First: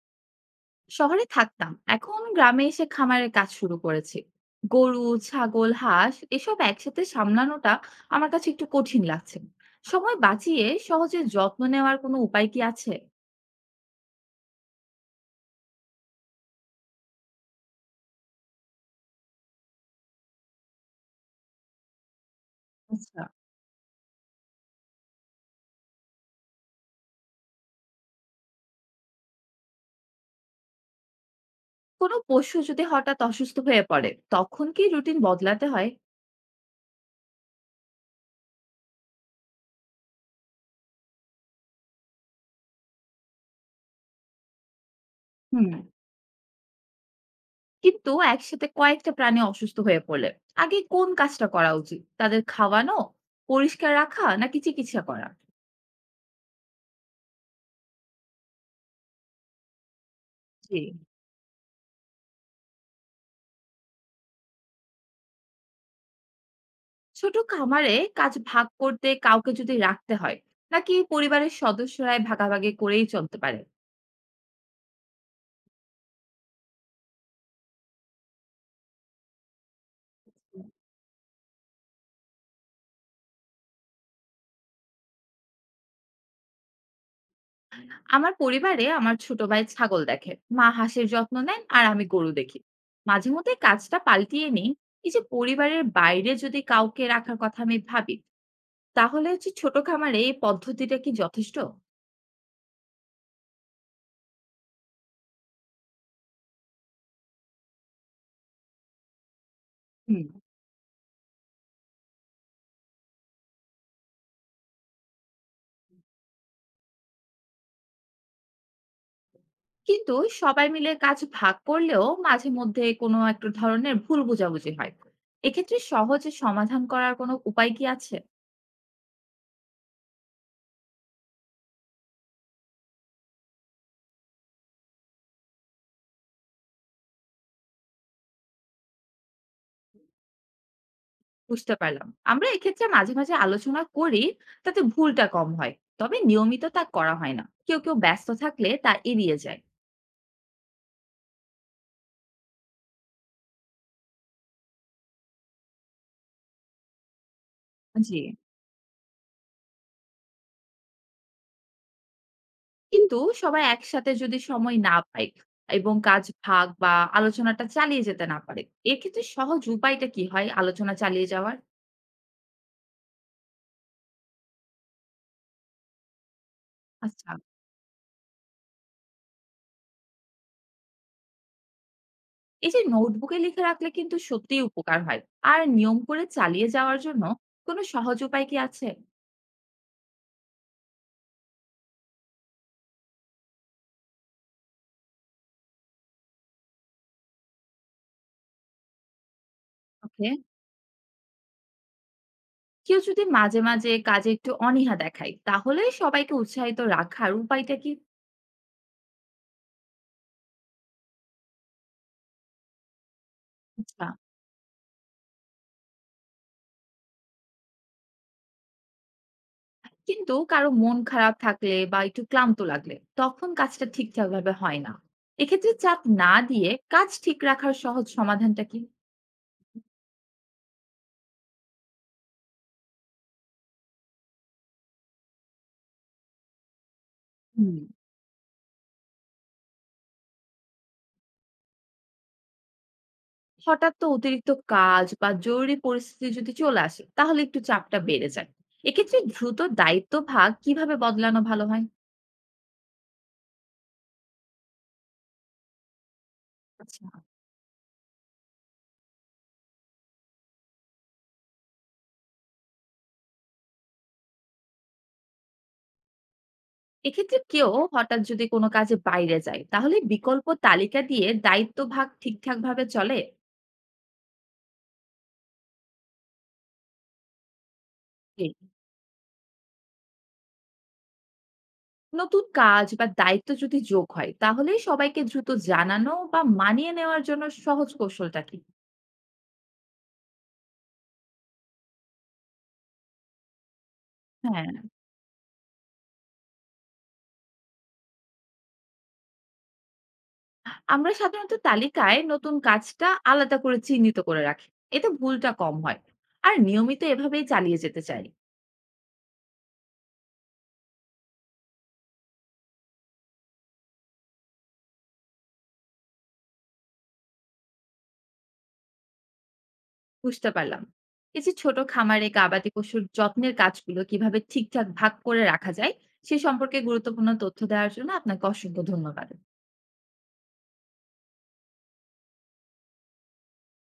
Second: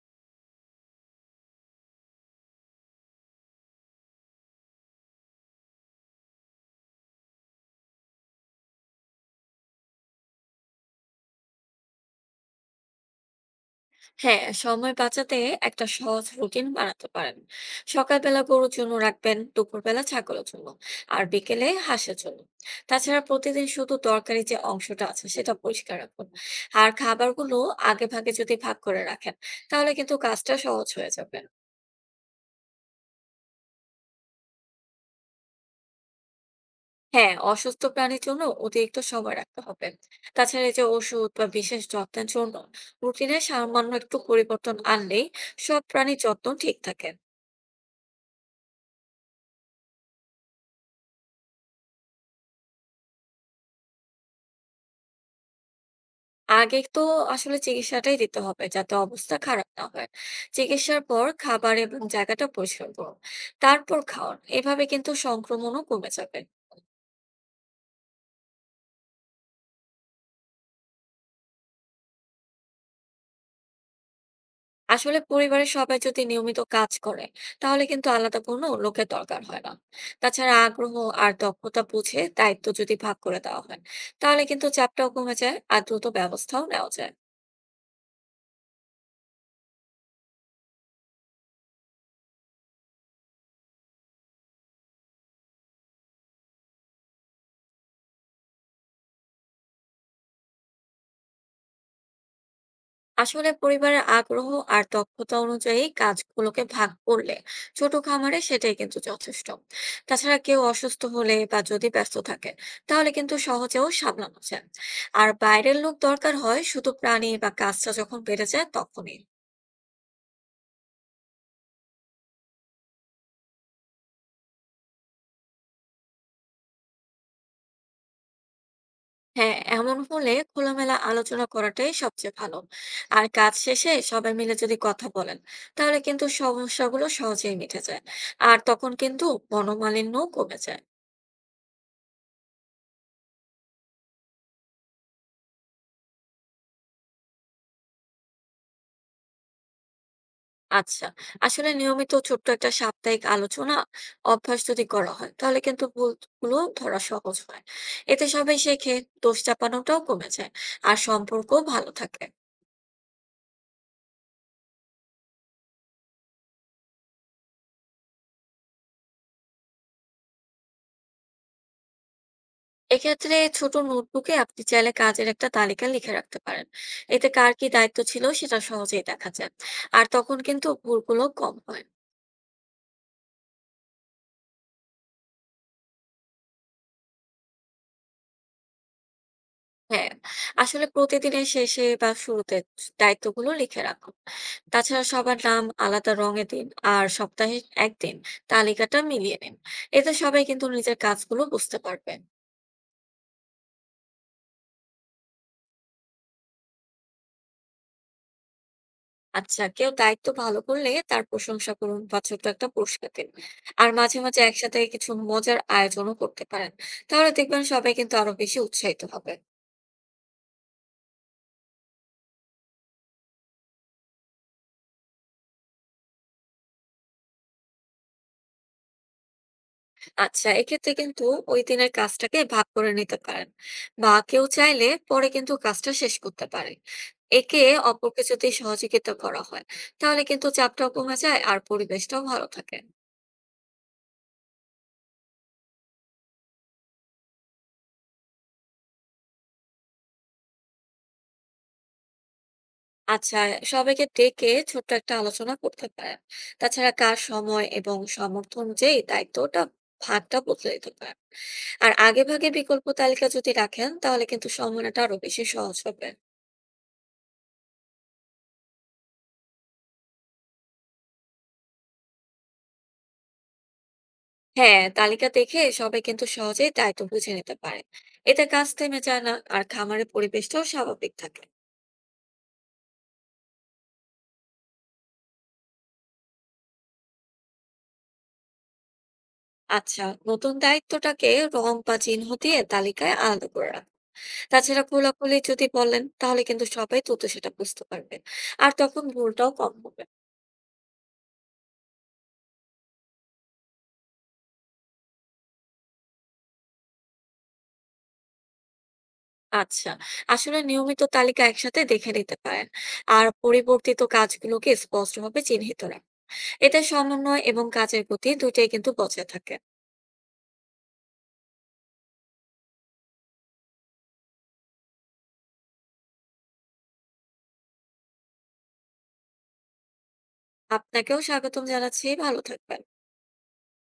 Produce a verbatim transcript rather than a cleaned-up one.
শহরে থাকতাম, এখন গ্রামে এসে খামারের কাজ শুরু করেছি। গরু, ছাগল, হাঁস এসব একসাথে সামলানোটা আমার কাছে একটু কঠিন লাগছে। সময় বাঁচিয়ে সহজে যত্ন নেওয়ার কোনো উপায় কি আছে? হ্যাঁ, সময় বাঁচাতে একটা সহজ রুটিন বানাতে পারেন। সকালবেলা গরুর জন্য রাখবেন, দুপুরবেলা ছাগলের জন্য আর বিকেলে হাঁসের জন্য। তাছাড়া আচ্ছা, প্রতিদিন শুধু দরকারি যে অংশটা আছে সেটা পরিষ্কার রাখুন। আর খাবারগুলো আগে ভাগে যদি ভাগ করে রাখেন তাহলে কিন্তু কাজটা সহজ হয়ে যাবে। কোনো পশু যদি হঠাৎ অসুস্থ হয়ে পড়ে, তখন কি রুটিন বদলাতে হয়? হ্যাঁ, অসুস্থ প্রাণীর জন্য অতিরিক্ত সময় রাখতে হবে। তাছাড়া এই যে ওষুধ বা বিশেষ যত্নের জন্য রুটিনে সামান্য একটু পরিবর্তন আনলেই হুম। সব প্রাণীর যত্ন ঠিক থাকে। কিন্তু একসাথে কয়েকটা প্রাণী অসুস্থ হয়ে পড়লে আগে কোন কাজটা করা উচিত? তাদের খাওয়ানো, পরিষ্কার রাখা, নাকি চিকিৎসা করা? আগে তো আসলে চিকিৎসাটাই দিতে হবে, যাতে অবস্থা খারাপ না হয়। জি। চিকিৎসার পর খাবার এবং জায়গাটা পরিষ্কার করুন। তারপর খাওয়ান। এভাবে কিন্তু সংক্রমণও কমে যাবে। ছোট খামারে কাজ ভাগ করতে কাউকে যদি রাখতে হয়, নাকি পরিবারের সদস্যরাই ভাগাভাগি করেই চলতে পারে? আসলে পরিবারের সবাই যদি নিয়মিত কাজ করে তাহলে কিন্তু আলাদা কোনো লোকের দরকার হয় না। তাছাড়া আগ্রহ আর দক্ষতা বুঝে দায়িত্ব যদি ভাগ করে দেওয়া হয় তাহলে কিন্তু চাপটাও কমে যায় আর দ্রুত ব্যবস্থাও নেওয়া যায়। আমার পরিবারে আমার ছোট ভাই ছাগল দেখে, মা হাঁসের যত্ন নেন, আর আমি গরু দেখি। মাঝে মধ্যে কাজটা পাল্টিয়ে নিই। এই যে পরিবারের বাইরে যদি কাউকে রাখার কথা আমি ভাবি, তাহলে হচ্ছে ছোট খামারে এই পদ্ধতিটা কি যথেষ্ট? আসলে পরিবারের আগ্রহ আর দক্ষতা অনুযায়ী কাজগুলোকে ভাগ করলে ছোট খামারে সেটাই কিন্তু যথেষ্ট। হুম। তাছাড়া কেউ অসুস্থ হলে বা যদি ব্যস্ত থাকে তাহলে কিন্তু সহজেও সামলানো যায়। আর বাইরের লোক দরকার হয় শুধু প্রাণী বা কাজটা যখন বেড়ে যায় তখনই। কিন্তু সবাই মিলে কাজ ভাগ করলেও মাঝে মধ্যে কোনো একটা ধরনের ভুল বোঝাবুঝি হয়। এক্ষেত্রে সহজে সমাধান করার কোনো উপায় কি আছে? হ্যাঁ, এমন হলে খোলামেলা আলোচনা করাটাই সবচেয়ে ভালো। আর কাজ শেষে সবাই মিলে যদি কথা বলেন তাহলে কিন্তু সমস্যাগুলো সহজেই মিটে যায়, আর তখন কিন্তু মনোমালিন্য কমে যায়। বুঝতে পারলাম। আমরা এক্ষেত্রে মাঝে, মাঝে আলোচনা করি, তাতে ভুলটা কম হয়। তবে নিয়মিত তা করা হয় না। কেউ, কেউ ব্যস্ত থাকলে তা এড়িয়ে যায়। আচ্ছা। আসলে নিয়মিত ছোট্ট একটা সাপ্তাহিক আলোচনা অভ্যাস যদি করা হয় তাহলে কিন্তু ভুলগুলো ধরা সহজ হয়। জি। এতে সবাই শেখে, দোষ চাপানোটাও কমে যায় আর সম্পর্কও ভালো থাকে। কিন্তু সবাই একসাথে যদি সময় না পায় এবং কাজ ভাগ বা আলোচনাটা চালিয়ে যেতে না পারে, এক্ষেত্রে সহজ উপায়টা কি হয় আলোচনা চালিয়ে যাওয়ার? এক্ষেত্রে ছোট নোটবুকে আপনি চাইলে কাজের একটা তালিকা লিখে রাখতে পারেন। এতে আচ্ছা। কার কি দায়িত্ব ছিল সেটা সহজেই দেখা যায়। আর তখন কিন্তু ভুলগুলো কম হয়। এই যে নোটবুকে লিখে রাখলে কিন্তু সত্যিই উপকার হয়। আর নিয়ম করে চালিয়ে যাওয়ার জন্য কোনো সহজ উপায় কি আছে? হ্যাঁ, আসলে প্রতিদিনের শেষে বা শুরুতে দায়িত্বগুলো লিখে রাখুন। তাছাড়া সবার নাম আলাদা রঙে দিন আর সপ্তাহে একদিন তালিকাটা মিলিয়ে নিন। এতে ওকে। সবাই কিন্তু নিজের কাজগুলো বুঝতে পারবেন। কেউ যদি মাঝে, মাঝে কাজে একটু অনীহা দেখায়, তাহলে সবাইকে উৎসাহিত রাখার উপায়টা কি? আচ্ছা, কেউ দায়িত্ব ভালো করলে তার প্রশংসা করুন বা ছোট্ট একটা পুরস্কার দিন। আর আচ্ছা। মাঝে মাঝে একসাথে কিছু মজার আয়োজনও করতে পারেন। তাহলে দেখবেন সবাই কিন্তু আরো বেশি উৎসাহিত হবে। কিন্তু কারো মন খারাপ থাকলে বা একটু ক্লান্ত লাগলে, তখন কাজটা ঠিকঠাক ভাবে হয় না। এক্ষেত্রে চাপ না দিয়ে কাজ ঠিক রাখার সহজ সমাধানটা কি? আচ্ছা, এক্ষেত্রে কিন্তু ওই দিনের কাজটাকে ভাগ করে নিতে পারেন বা কেউ চাইলে পরে কিন্তু কাজটা শেষ করতে পারে। একে হুম। অপরকে যদি সহযোগিতা করা হয় তাহলে কিন্তু চাপটাও কমে যায় আর পরিবেশটাও ভালো থাকে। হঠাৎ তো অতিরিক্ত কাজ বা জরুরি পরিস্থিতি যদি চলে আসে, তাহলে একটু চাপটা বেড়ে যায়। এক্ষেত্রে দ্রুত দায়িত্ব ভাগ কিভাবে বদলানো ভালো হয়? আচ্ছা, সবাইকে ডেকে ছোট্ট একটা আলোচনা করতে পারেন। তাছাড়া আচ্ছা। কার সময় এবং সমর্থন, যেই দায়িত্বটা ভাগটা বদলে দিতে পারেন। আর আগে ভাগে বিকল্প তালিকা যদি রাখেন তাহলে কিন্তু সময়টা আরো বেশি সহজ হবে। এক্ষেত্রে কেউ হঠাৎ যদি কোনো কাজে বাইরে যায়, তাহলে বিকল্প তালিকা দিয়ে দায়িত্ব ভাগ ঠিকঠাক ভাবে চলে? হ্যাঁ, তালিকা দেখে সবাই কিন্তু সহজেই দায়িত্ব বুঝে নিতে পারে। এতে জি, কাজ থেমে যায় না আর খামারের পরিবেশটাও স্বাভাবিক থাকে। নতুন কাজ বা দায়িত্ব যদি যোগ হয়, তাহলে সবাইকে দ্রুত জানানো বা মানিয়ে নেওয়ার জন্য সহজ কৌশলটা কি? আচ্ছা, নতুন দায়িত্বটাকে রং বা চিহ্ন দিয়ে তালিকায় আলাদা করে রাখ। হ্যাঁ, তাছাড়া খোলাখুলি যদি বলেন তাহলে কিন্তু সবাই দ্রুত সেটা বুঝতে পারবে, আর তখন ভুলটাও কম হবে। আমরা সাধারণত তালিকায় নতুন কাজটা আলাদা করে চিহ্নিত করে রাখি। এতে ভুলটা কম হয়। আর নিয়মিত এভাবেই চালিয়ে যেতে চাই। আচ্ছা, আসলে নিয়মিত তালিকা একসাথে দেখে নিতে পারেন আর পরিবর্তিত কাজগুলোকে স্পষ্টভাবে চিহ্নিত রাখ। এতে সমন্বয় এবং কাজের গতি দুটাই কিন্তু বজায় থাকে। বুঝতে পারলাম। এই যে ছোট খামারে গবাদি পশুর যত্নের কাজগুলো কিভাবে ঠিকঠাক ভাগ করে রাখা যায়, সে সম্পর্কে গুরুত্বপূর্ণ তথ্য দেওয়ার জন্য আপনাকে অসংখ্য ধন্যবাদ। আপনাকেও স্বাগতম জানাচ্ছি। ভালো থাকবেন।